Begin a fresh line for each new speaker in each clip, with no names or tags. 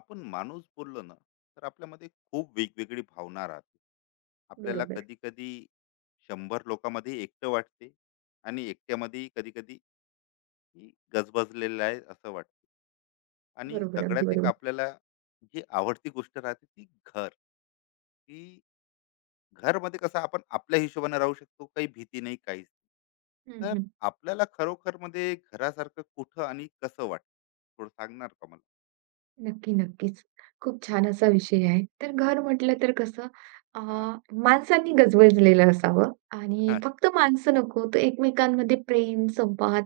आपण माणूस बोललो ना तर आपल्यामध्ये खूप वेगवेगळी भावना राहते. आपल्याला
बरोबर,
कधी कधी शंभर लोकांमध्ये एकटं वाटते आणि एकट्यामध्ये कधी कधी की गजबजलेलं आहे असं वाटते. आणि
बरोबर. अगदी
सगळ्यात एक
बरोबर.
आपल्याला जी आवडती गोष्ट राहते ती घर, की घरमध्ये कसं आपण आपल्या हिशोबाने राहू शकतो, काही भीती नाही, काहीच
हं,
नाही. तर
हं.
आपल्याला खरोखर मध्ये घरासारखं कुठं आणि कसं वाटतं, थोडं सांगणार का मला.
नक्की, नक्कीच. खूप छान असा विषय आहे. तर घर म्हटलं तर कसं अ,
हा.
माणसांनी गजबजलेलं असावं आणि
हा.
फक्त माणसं नको, तर एकमेकांमध्ये प्रेम, संवाद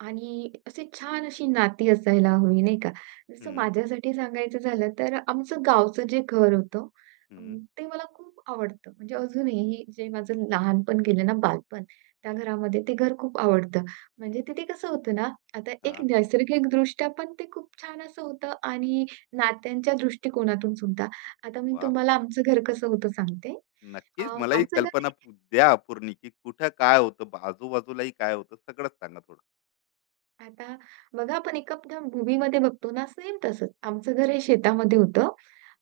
आणि असे छान अशी नाती असायला हवी, नाही का? जसं
हम्म.
माझ्यासाठी सांगायचं झालं तर आमचं गावचं जे घर होतं अ,
हम्म.
ते मला खूप आवडतं. म्हणजे अजूनही जे माझं लहानपण गेलं ना, बालपण, त्या घरामध्ये ते घर खूप आवडतं. म्हणजे तिथे कसं होतं ना, आता एक
हां.
नैसर्गिकदृष्ट्या पण ते खूप छान असं होतं आणि नात्यांच्या दृष्टिकोनातून सुद्धा. आता मी
वाह!
तुम्हाला आमचं घर कसं होतं सांगते.
नक्कीच. मला ही
आमचं घर
कल्पना
हे
द्या पूर्ण, की कुठं काय होतं, आजूबाजूलाही काय होतं, सगळंच सांगा थोडं.
आता बघा आपण एका मूव्हीमध्ये बघतो ना, सेम तसंच. आमचं घर हे शेतामध्ये होतं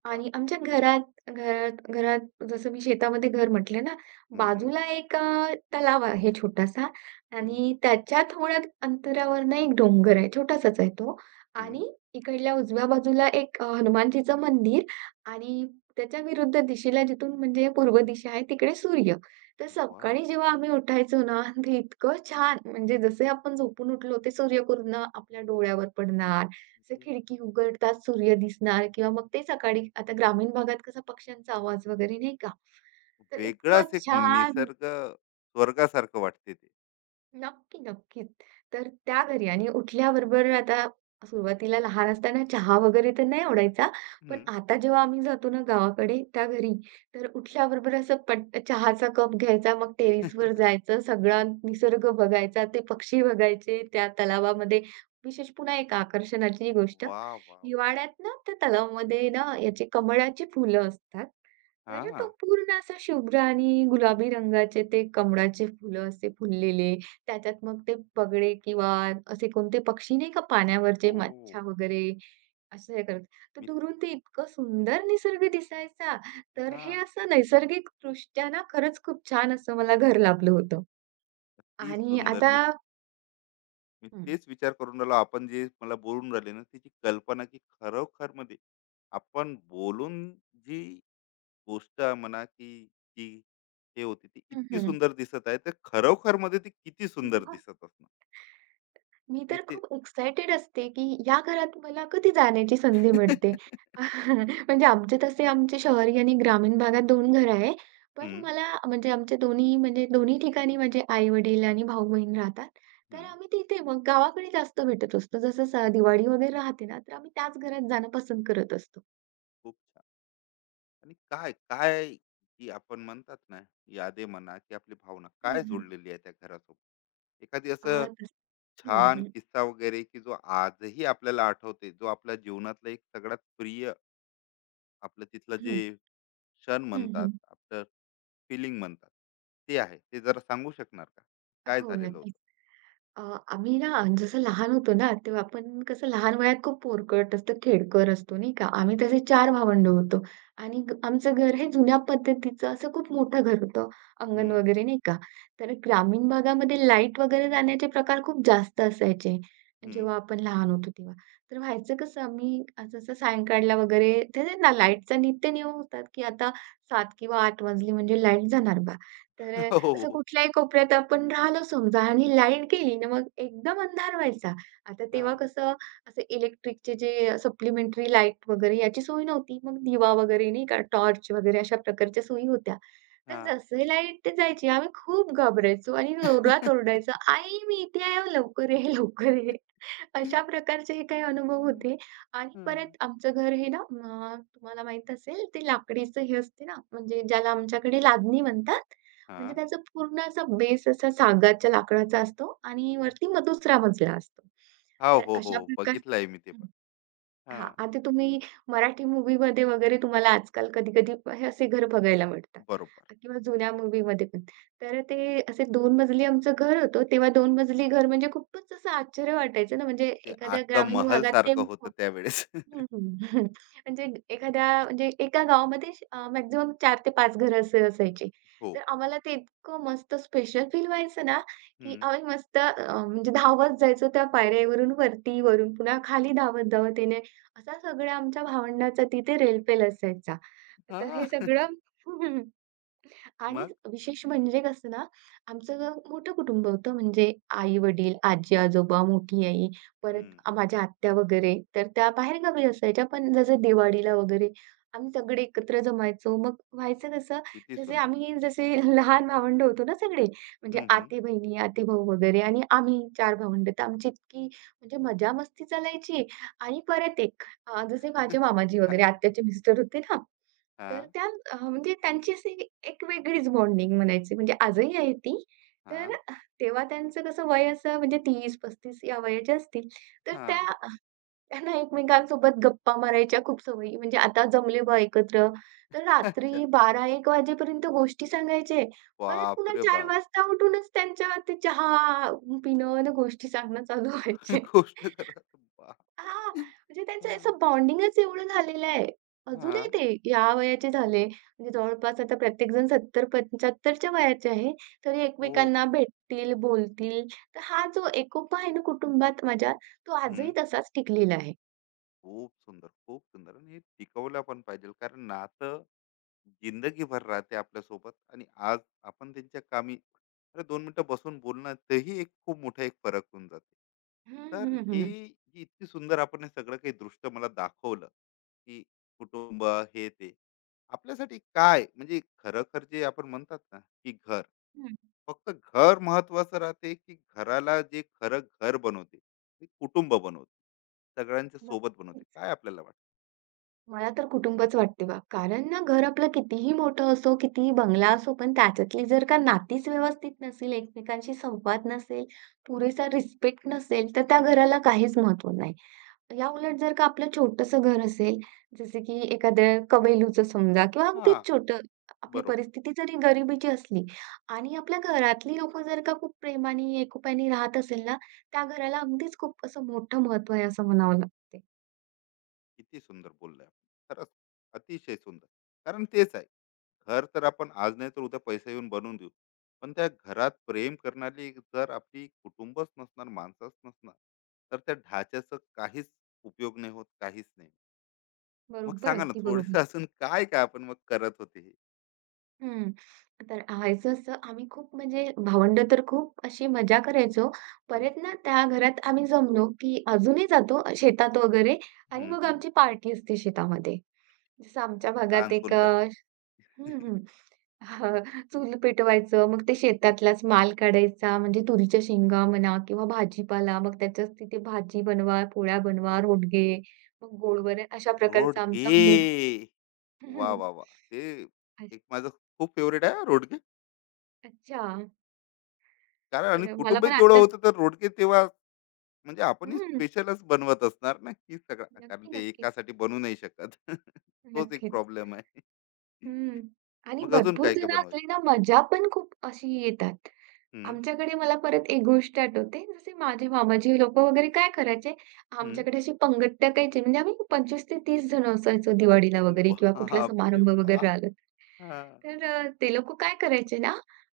वाह!
आणि आमच्या घरात घरात घरात जसं मी शेतामध्ये घर म्हटलं ना,
हं, हं,
बाजूला एक तलाव आहे छोटासा
हं,
आणि त्याच्या थोड्या अंतरावर ना एक डोंगर आहे. छोटासाच आहे तो
हं.
आणि इकडल्या उजव्या बाजूला एक हनुमानजीचं मंदिर आणि त्याच्या विरुद्ध दिशेला जिथून म्हणजे पूर्व दिशा आहे तिकडे सूर्य. तर
वाह!
सकाळी जेव्हा आम्ही उठायचो ना, ते इतकं छान म्हणजे जसे आपण झोपून उठलो ते सूर्यकिरण आपल्या डोळ्यावर पडणार असं
म्हणजे
खिडकी उघडताच सूर्य दिसणार किंवा मग ते सकाळी आता ग्रामीण भागात कसा पक्ष्यांचा आवाज वगैरे नाही का? तर इतकं
वेगळाच एक
छान.
निसर्ग, स्वर्गासारखं वाटते ते.
नक्की, नक्कीच. तर त्या घरी आणि उठल्याबरोबर आता सुरुवातीला लहान असताना चहा वगैरे तर नाही आवडायचा. पण
हं.
आता जेव्हा आम्ही जातो ना गावाकडे त्या घरी, तर उठल्याबरोबर असं पट चहाचा कप घ्यायचा, मग टेरेसवर जायचं, सगळा निसर्ग बघायचा, ते पक्षी बघायचे त्या तलावामध्ये. विशेष पुन्हा एक आकर्षणाची गोष्ट,
वाह, वाह, वाह!
हिवाळ्यात ना त्या तलावामध्ये ना याची कमळाची फुलं असतात. तर तो
हां.
पूर्ण असा शुभ्र आणि गुलाबी रंगाचे ते कमळाचे फुलं असे फुललेले. त्याच्यात मग ते पगडे किंवा असे कोणते पक्षी नाही का पाण्यावरचे मच्छा
हो.
वगैरे असं हे करत. तर
मी.
दुरून ते इतकं सुंदर निसर्ग दिसायचा. तर हे
हां.
असं नैसर्गिकदृष्ट्या ना खरंच खूप छान असं मला घर लाभलं होतं.
अति
आणि
सुंदर.
आता
मी मी
हं.
तेच विचार करून राहिलो, आपण जे मला बोलून राहिले ना, त्याची कल्पना, की खरोखरमध्ये आपण बोलून जी गोष्ट म्हणा, की जी हे होती, ती इतकी
हं,
सुंदर दिसत आहे, तर खरोखर मध्ये ती किती सुंदर
हं.
दिसत असणार.
मी
मी
तर
ते.
खूप एक्सायटेड असते, की या घरात मला कधी जाण्याची संधी मिळते. म्हणजे आमचे तसे आमचे शहरी आणि ग्रामीण भागात दोन घरं आहे. पण
हं,
मला म्हणजे आमचे दोन्ही म्हणजे दोन्ही ठिकाणी माझे आई-वडील आणि भाऊ-बहीण राहतात. तर
हं.
आम्ही तिथे मग गावाकडे जास्त भेटत असतो. जसं दिवाळी वगैरे राहते ना, तर आम्ही त्याच घरात जाणं पसंत करत असतो.
खूप छान. आणि काय की आपण म्हणतात ना, यादी म्हणा की आपली भावना
हं,
काय
हं.
जोडलेली आहे त्या घरासोबत? एखादी असं
आ, तस हं,
छान
हं.
किस्सा वगैरे, की जो आजही आपल्याला आठवते, जो आपल्या जीवनातला एक सगळ्यात प्रिय, आपलं तिथलं जे
हं,
क्षण
हं,
म्हणतात,
हं.
आपलं फिलिंग म्हणतात, ते आहे ते जरा सांगू शकणार का, काय
हो,
झालेलं
नक्कीच.
होतं.
अ, आम्ही ना जसं लहान होतो ना, तेव्हा आपण कसं लहान वयात खूप पोरकट असतो, खेडकर असतो, नाही का? आम्ही तसे चार भावंड होतो आणि आमचं घर हे जुन्या पद्धतीचं असं खूप मोठं घर होतं, अंगण
हम्म.
वगैरे नाही का? तर ग्रामीण भागामध्ये लाईट वगैरे जाण्याचे प्रकार खूप जास्त असायचे,
हम्म.
जेव्हा आपण लहान होतो तेव्हा. तर व्हायचं कसं, आम्ही असं असं सायंकाळला वगैरे ते ना लाईटचा नित्य नियम होतात, की आता 7 किंवा 8 वाजली म्हणजे लाईट जाणार बा. तर असं
हो.
कुठल्याही कोपऱ्यात आपण राहिलो समजा आणि लाईट गेली ना मग एकदम अंधार व्हायचा. आता
हा.
तेव्हा कसं असं इलेक्ट्रिकचे जे सप्लिमेंटरी लाईट वगैरे याची सोय नव्हती. मग दिवा वगैरे नाही का टॉर्च वगैरे अशा प्रकारच्या सोयी होत्या. तर
हा.
जसं लाईट जायची आम्ही खूप घाबरायचो आणि जोरात ओरडायचो, "आई मी इथे आहे लवकर ये, लवकर ये." अशा प्रकारचे हे काही अनुभव
हम्म,
होते आणि
हम्म.
परत आमचं घर हे ना तुम्हाला माहीत असेल ते लाकडीचं हे असते ना म्हणजे ज्याला आमच्याकडे लादणी म्हणतात.
हा.
म्हणजे त्याचा पूर्ण असा बेस असा सागाच्या लाकडाचा असतो आणि
हा.
वरती मग दुसरा मजला असतो.
हा,
तर
हो, हो,
अशा प्रकार
बघितलंय मी ते
हं.
पण. हा.
हां, आता तुम्ही मराठी मूव्हीमध्ये वगैरे तुम्हाला आजकाल कधी-कधी हे असे घर बघायला मिळतात
बरोबर.
किंवा जुन्या मूव्हीमध्ये पण. तर ते असे दोन मजली आमचं घर होतं. तेव्हा 2 मजली घर म्हणजे खूपच असं आश्चर्य वाटायचं ना, म्हणजे
ते
एखाद्या
आजचं
ग्रामीण
महल
भागात ते
सारखं होतं त्यावेळेस.
हं, हं. म्हणजे एखाद्या म्हणजे एका गावामध्ये मॅक्सिमम 4 ते 5 घरं असे असायची.
हो.
तर आम्हाला ते इतकं मस्त स्पेशल फील व्हायचं ना, की
हम्म.
आम्ही मस्त म्हणजे धावत जायचो त्या पायऱ्यावरून वरती, वरून पुन्हा खाली धावत-धावत येणे. असा सगळ्या आमच्या भावंडांचा तिथे रेलपेल असायचा. तर
हा.
हे सगळं. आणि
मग.
विशेष म्हणजे कसं ना, आमचं मोठं कुटुंब होतं म्हणजे आई-वडील, आजी-आजोबा, मोठी आई, परत
हम्म.
माझ्या आत्या वगैरे. तर त्या बाहेरगावी असायच्या, पण जसं दिवाळीला वगैरे आम्ही सगळे एकत्र जमायचो. मग व्हायचं कसं,
किती
जसे
सुंदर.
आम्ही जसे लहान भावंड होतो ना सगळे, म्हणजे
हम्म. हम्म.
आते-बहिणी, आते-भाऊ वगैरे आणि आम्ही 4 भावंड. तर आमची इतकी म्हणजे मजा-मस्ती चालायची आणि परत एक जसे माझे मामाजी वगैरे
काय.
आत्याचे मिस्टर होते ना,
हा.
तर त्या म्हणजे त्यांची अशी एक वेगळीच बॉन्डिंग म्हणायची म्हणजे आजही आहे ती.
हा.
तर तेव्हा त्यांचं कसं वय असं म्हणजे तीस 35 या वयाचे असतील. तर
हा.
त्या त्यांना एकमेकांसोबत गप्पा मारायच्या खूप सवयी म्हणजे आता जमले बा एकत्र. तर
अच्छा.
रात्री 12-1 वाजेपर्यंत गोष्टी सांगायचे. परत
बाप
पुन्हा
रे
4
बाप.
वाजता उठूनच त्यांच्या ते चहा पिणं आणि गोष्टी सांगणं चालू व्हायचे.
गोष्ट करा बाप.
हां, म्हणजे त्यांचं
हां.
असं बॉन्डिंगच एवढं झालेलं आहे. अजूनही
हां.
ते या वयाचे झाले, म्हणजे जवळपास आता प्रत्येकजण 70-75च्या वयाचे आहे, तरी
हो.
एकमेकांना भेटतील, बोलतील. तर हा जो एकोपा आहे ना कुटुंबात माझ्या, तो
हं.
आजही तसाच टिकलेला आहे.
खूप सुंदर, खूप सुंदर, आणि हे टिकवलं पण पाहिजे, कारण नातं जिंदगीभर राहते आपल्यासोबत. आणि आज आपण त्यांच्या कामी अरे 2 मिनिटं बसून बोलणं, तेही एक खूप मोठा एक फरक होऊन जाते.
हं,
तर
हं,
हे
हं.
जी इतकी सुंदर आपण हे सगळं काही दृश्य मला दाखवलं, की कुटुंब हे ते. आपल्यासाठी काय म्हणजे खरं, जे आपण म्हणतात ना, की घर,
हं,
फक्त घर महत्वाचं राहते, की घराला जे खरं घर बनवते, ते कुटुंब बनवते, सगळ्यांच्या सोबत बनवते,
नक्कीच.
काय आपल्याला वाटतं.
मला तर कुटुंबच वाटते बा. कारण ना घर आपलं कितीही मोठं असो, कितीही बंगला असो, पण त्याच्यातली जर का नातीच व्यवस्थित नसेल, एकमेकांशी संवाद नसेल,
हं.
पुरेसा रिस्पेक्ट नसेल, तर त्या घराला काहीच महत्व नाही. याउलट जर का आपलं छोटंसं घर असेल, जसं की एखाद्या कबैलूचं समजा किंवा
हा.
अगदीच छोटं, आपली
बरोबर.
परिस्थिती जरी गरिबीची असली आणि आपल्या घरातली लोकं जर का खूप प्रेमाने, एकोप्याने राहत असेल ना, त्या घराला अगदीच खूप असं मोठं महत्त्व आहे असं म्हणावं लागते.
किती सुंदर बोलले आपण, खरंच. अतिशय सुंदर. कारण तेच आहे, घर तर आपण आज नाही तर उद्या पैसे येऊन बनवून देऊ, पण त्या घरात प्रेम करणारी जर आपली कुटुंबच नसणार, माणसंच नसणार, तर त्या ढाच्याचं काहीच उपयोग नाही होत, काहीच नाही. मग
बरोबर,
सांगा ना,
अगदी
थोडस
बरोबर.
असून काय काय आपण मग करत होते हे.
हं. तर व्हायचं असं, आम्ही खूप म्हणजे भावंडं तर खूप अशी मजा करायचो.
हम्म,
परत ना त्या घरात आम्ही जमलो, की अजूनही जातो शेतात वगैरे आणि
हम्म,
मग
हम्म.
आमची पार्टी असते शेतामध्ये. जसं आमच्या भागात
डान्स
एक
कोण करते.
हं, हं. हं, चूल पेटवायचं, मग ते शेतातलाच माल काढायचा, म्हणजे तुरीच्या शेंगा म्हणा किंवा भाजीपाला, मग त्याच्याच तिथे भाजी बनवा, पोळ्या बनवा, रोडगे, मग गोड अशा प्रकारचा
रोडगे.
आमचा मेनू.
वा वा वा. ते एक माझं खूप फेवरेट आहे हां, रोडगे.
अच्छा.
कारण आणि
तर मला
कुटुंबही
पण
तेवढं
आता
होतं, तर रोडगे तेव्हा म्हणजे आपणही
हं.
स्पेशलच बनवत असणार ना, की सगळा, कारण
नक्की,
ते
नक्कीच.
एकासाठी बनवू नाही शकत. तोच एक
नक्कीच.
प्रॉब्लेम आहे.
हं. आणि
मग अजून
भरपूर
काय-काय
जण
बनवायचं?
असले ना मजा पण खूप अशी येतात.
हं,
आमच्याकडे मला परत एक गोष्ट आठवते. जसे माझे मामाजी लोकं वगैरे काय करायचे,
हं.
आमच्याकडे अशी पंगत टाकायचे म्हणजे आम्ही 25 ते 30 जणं असायचो दिवाळीला वगैरे किंवा कुठला
बापरे,
समारंभ
वाह!
वगैरे आला.
हां.
तर ते लोकं काय करायचे ना,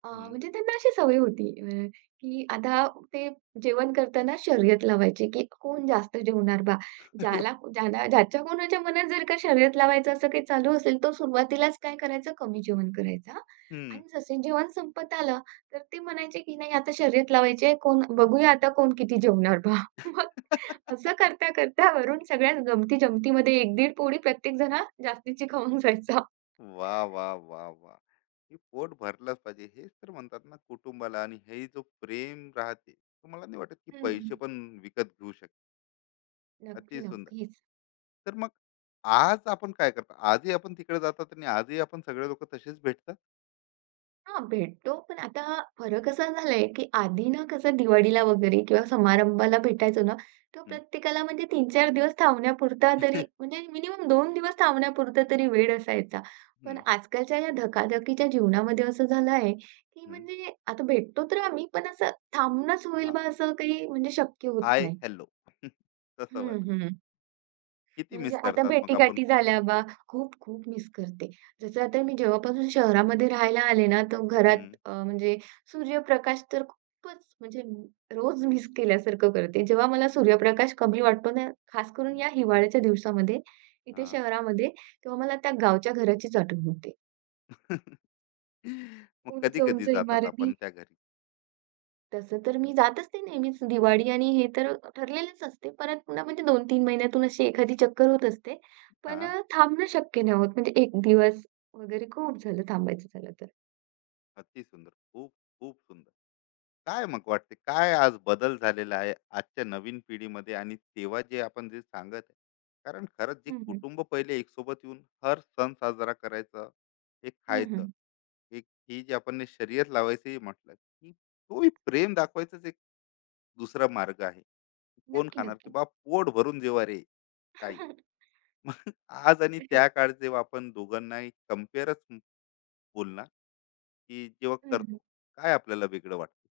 हं.
म्हणजे त्यांना अशी सवय होती की आता ते जेवण करताना शर्यत लावायचे, की कोण जास्त जेवणार बा.
अरे.
ज्याला ज्याला ज्याच्या कोणाच्या मनात जर का शर्यत लावायचं असं काही चालू असेल, तो सुरुवातीलाच काय करायचा, कमी जेवण करायचा
हं.
आणि जसे जेवण संपत आलं तर ते म्हणायचे, की "नाही आता शर्यत लावायची आहे. कोण बघूया आता कोण किती जेवणार बा." मग असं करता-करता वरून सगळ्याच गमती-जमतीमध्ये 1-1.5 पोळी प्रत्येक जण जास्तीची खाऊन जायचा.
वाह! वाह! वाह! वाह! की पोट भरलंच पाहिजे. हेच तर म्हणतात ना कुटुंबाला, आणि हे जो प्रेम राहते, तो मला नाही वाटत की
हं, हं.
पैसे पण विकत घेऊ शकतात. अति
नक्की,
सुंदर.
नक्कीच.
तर मग आज आपण काय करता? आजही आपण तिकडे जातात, आणि आजही आपण सगळे लोकं तसेच भेटतात?
हां, भेटतो. पण आता हा फरक असा झालाय, की आधी ना कसं दिवाळीला वगैरे किंवा समारंभाला भेटायचो ना, तर
हं,
प्रत्येकाला म्हणजे तीन-चार दिवस थांबण्यापुरता तरी म्हणजे मिनिमम 2 दिवस थांबण्यापुरता तरी वेळ असायचा. पण
हं,
आजकालच्या या धकाधकीच्या जीवनामध्ये असं झालं आहे, की
हं.
म्हणजे आता भेटतो तर आम्ही, पण असं थांबणंच होईल
हां.
बा असं काही म्हणजे शक्य होत
हाय,
नाही.
हॅलो. तसं
हं,
वालं.
हं.
किती
म्हणजे
मिस
आता
करतात मग आपण?
भेटीगाठी झाल्या बा, खूप-खूप मिस करते. जसं आता मी जेव्हापासून शहरामध्ये राहायला आले ना, तर
हं,
घरात म्हणजे सूर्यप्रकाश तर खूपच म्हणजे रोज मिस केल्यासारखं करते. जेव्हा मला सूर्यप्रकाश कमी वाटतो ना, खास करून
हं.
या हिवाळ्याच्या दिवसामध्ये इथे
हां.
शहरामध्ये, तेव्हा मला त्या गावच्या घराचीच आठवण होते.
मग कधी-कधी
उंच-उंच
जातात
इमारती
आपण त्या घरी.
तसं तर मी जात असते नेहमीच दिवाळी आणि हे तर ठरलेलंच असते. परत पुन्हा म्हणजे 2-3 महिन्यातून अशी एखादी चक्कर होत असते. पण
हां.
थांबणं शक्य नाही होत. म्हणजे 1 दिवस वगैरे खूप झालं थांबायचं झालं तर.
अति सुंदर. खूप, खूप सुंदर. काय मग वाटते, काय आज बदल झालेला आहे आजच्या नवीन पिढीमध्ये आणि तेव्हा जे आपण जे सांगत आहे. कारण खरंच जे
हं, हं.
कुटुंब पहिले एकसोबत येऊन हर सण साजरा करायचा, एक
हं,
खायचं,
हं.
एक ही जी आपण ने शर्यत लावायची म्हटलं, की तोही प्रेम दाखवायचाच एक दुसरा मार्ग आहे, कोण
नक्की,
खाणार की
नक्कीच.
बा पोट भरून जेव्हा रे. काही. मग आज आणि त्या काळ, जेव्हा आपण दोघांनाही कम्पेअरच बोलणार, की जेव्हा करतो,
हं.
काय आपल्याला वेगळं वाटतं.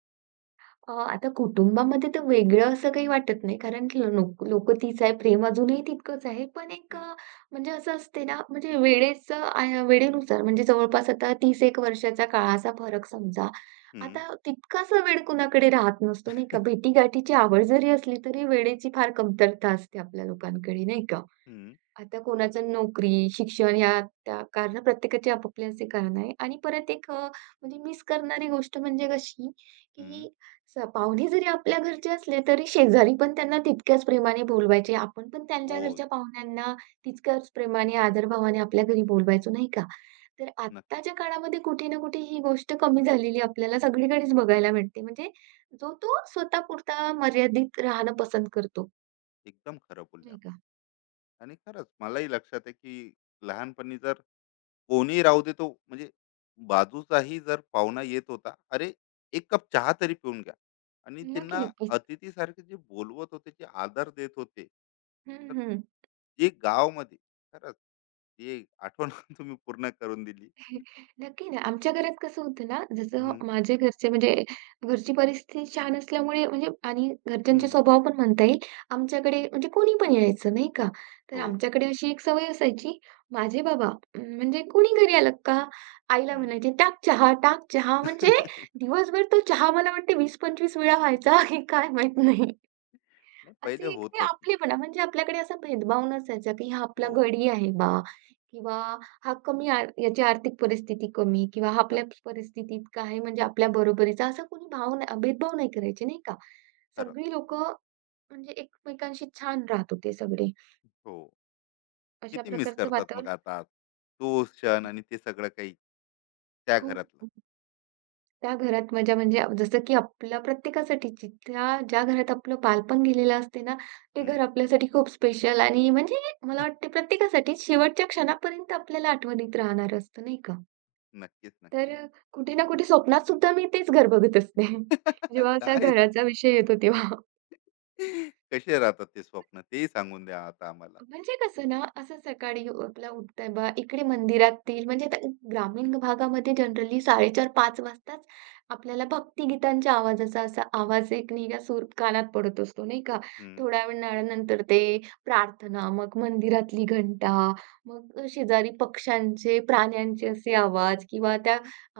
आता कुटुंबामध्ये तर वेगळं असं काही वाटत नाही, कारण की लोकं तीच आहे, प्रेम अजूनही तितकंच आहे. पण एक
हम्म,
म्हणजे असं असते ना, म्हणजे वेळेचं वेळेनुसार म्हणजे जवळपास आता 30-1 वर्षाचा काळाचा फरक समजा.
हम्म,
आता तितकासा वेळ कुणाकडे राहत नसतो, नाही का? भेटीगाठीची आवड जरी असली, तरी वेळेची फार कमतरता असते आपल्या लोकांकडे, नाही का?
हम्म,
आता कोणाचं नोकरी, शिक्षण ह्या त्या कारण प्रत्येकाचे आपापले असे कारण आहे आणि परत एक म्हणजे मिस करणारी गोष्ट म्हणजे कशी,
हम्म.
की पाहुणे जरी आपल्या घरचे असले, तरी शेजारी पण त्यांना तितक्याच प्रेमाने बोलवायचे. आपण पण
हो
त्यांच्या घरच्या
यार,
पाहुण्यांना तितक्याच प्रेमाने, आदरभावाने आपल्या घरी बोलवायचो, नाही का? तर
नक्कीच.
आत्ताच्या काळामध्ये कुठे ना कुठे ही गोष्ट कमी झालेली आपल्याला सगळीकडेच बघायला मिळते. म्हणजे जो तो स्वतःपुरता मर्यादित राहणं पसंत करतो,
एकदम खरं बोलले
नाही का?
आपण. आणि खरंच मलाही लक्षात आहे की लहानपणी जर कोणी राहू दे, तो म्हणजे बाजूचाही जर पाहुणा येत होता, अरे एक कप चहा तरी पिऊन घ्या, आणि
नक्की,
त्यांना
नक्कीच.
अतिथीसारखे जे बोलवत होते, जे आदर देत होते,
हं,
तर
हं.
जे गावमध्ये, खरंच जे आठवण तुम्ही पूर्ण करून दिली.
नक्की ना. आमच्या घरात कसं होतं ना, जसं
हम्म,
माझे घरचे म्हणजे घरची परिस्थिती छान असल्यामुळे म्हणजे आणि घरच्यांचे
हम्म,
स्वभाव पण म्हणता येईल. आमच्याकडे म्हणजे कोणी पण यायचं नाही का. तर
हो.
आमच्याकडे अशी एक सवय असायची. माझे बाबा म्हणजे कोणी घरी आलं का आईला
हम्म.
म्हणायचे, "टाक चहा, टाक चहा." म्हणजे दिवसभर तो चहा मला वाटते 20-25 वेळा व्हायचा की काय माहीत नाही.
नाही, पहिले
असे एक ते
होतच.
आपलेपणा म्हणजे आपल्याकडे असा भेदभाव नसायचा, की हा आपला
हो.
गडी आहे बा किंवा हा कमी याची आर्थिक परिस्थिती कमी किंवा हा आपल्या परिस्थिती इतका आहे म्हणजे आपल्या बरोबरीचा असा कोणी भाव नाही भेदभाव नाही करायचे नाही का.
खरंच.
सगळी लोकं म्हणजे एकमेकांशी छान राहत होते सगळे.
हो.
अशा
किती मिस
प्रकारचं
करतात मग
वातावरण.
आता आज? तो क्षण आणि ते सगळं काही त्या
खूप
घरातलं.
त्या घरात मजा म्हणजे जसं की आपल्या प्रत्येकासाठी ज्या घरात आपलं बालपण गेलेलं असते ना, ते
हं.
घर आपल्यासाठी खूप स्पेशल आणि म्हणजे मला वाटते प्रत्येकासाठी शेवटच्या क्षणापर्यंत आपल्याला आठवणीत राहणारं असतं, नाही का?
नक्कीच,
तर
नक्की, नक्की.
कुठे ना कुठे स्वप्नात सुद्धा मी तेच घर बघत असते. जेव्हा असा
काय.
घराचा विषय येतो तेव्हा.
कसे राहतात ते स्वप्न, तेही सांगून द्या आता आम्हाला.
म्हणजे कसं ना, असं सकाळी आपलं उठतंय बा, इकडे मंदिरातील म्हणजे आता ग्रामीण भागामध्ये जनरली 4:30-5 वाजताच आपल्याला भक्तिगीतांच्या आवाजाचा असा आवाज एक निघा सूर कानात पडत असतो, नाही का?
हं.
थोड्या वेळानंतर ते प्रार्थना, मग मंदिरातली घंटा, मग शेजारी पक्ष्यांचे, प्राण्यांचे असे आवाज किंवा त्या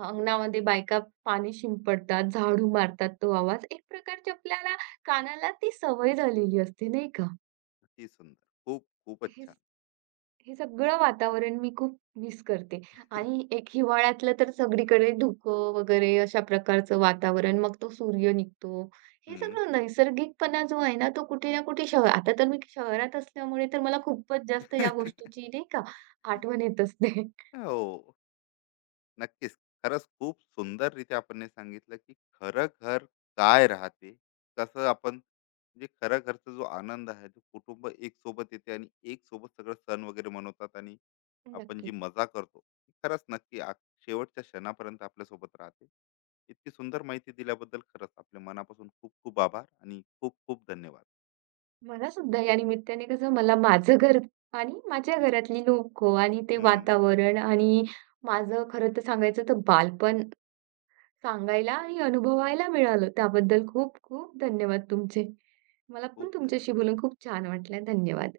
अंगणामध्ये बायका पाणी शिंपडतात, झाडू मारतात तो आवाज. एक प्रकारची आपल्याला कानाला ती सवय झालेली असते, नाही का?
अति सुंदर. खूप खूपच
हे स
छान.
हे सगळं वातावरण मी खूप मिस करते आणि एक हिवाळ्यातलं तर सगळीकडे धुकं वगैरे अशा प्रकारचं वातावरण. मग तो सूर्य निघतो. हे
हं.
सगळं नैसर्गिकपणा जो आहे ना, तो कुठे ना कुठे शहर आता तर मी शहरात असल्यामुळे तर मला खूपच जास्त या गोष्टीची नाही का आठवण येत असते.
हो, नक्कीच. खरंच खूप सुंदररीत्या आपण हे सांगितलं, की खरं घर काय राहते? कसं आपण म्हणजे खऱ्या घरचा जो आनंद आहे, तो कुटुंब एक सोबत येते आणि एक सोबत सगळं सण वगैरे मनवतात, आणि आपण जी
नक्कीच.
मजा करतो ती खरंच नक्की शेवटच्या क्षणापर्यंत आपल्यासोबत राहते. इतकी सुंदर माहिती दिल्याबद्दल खरंच आपल्या मनापासून खूप खूप आभार आणि खूप खूप धन्यवाद.
मला सुद्धा या निमित्ताने कसं मला माझं घर आणि माझ्या घरातली लोकं आणि ते
हम्म.
वातावरण आणि माझं खरं तर सांगायचं तर बालपण सांगायला आणि अनुभवायला मिळालं त्याबद्दल खूप खूप धन्यवाद तुमचे. मला पण
खूप
तुमच्याशी
धन्यवाद.
बोलून खूप छान वाटलं. धन्यवाद.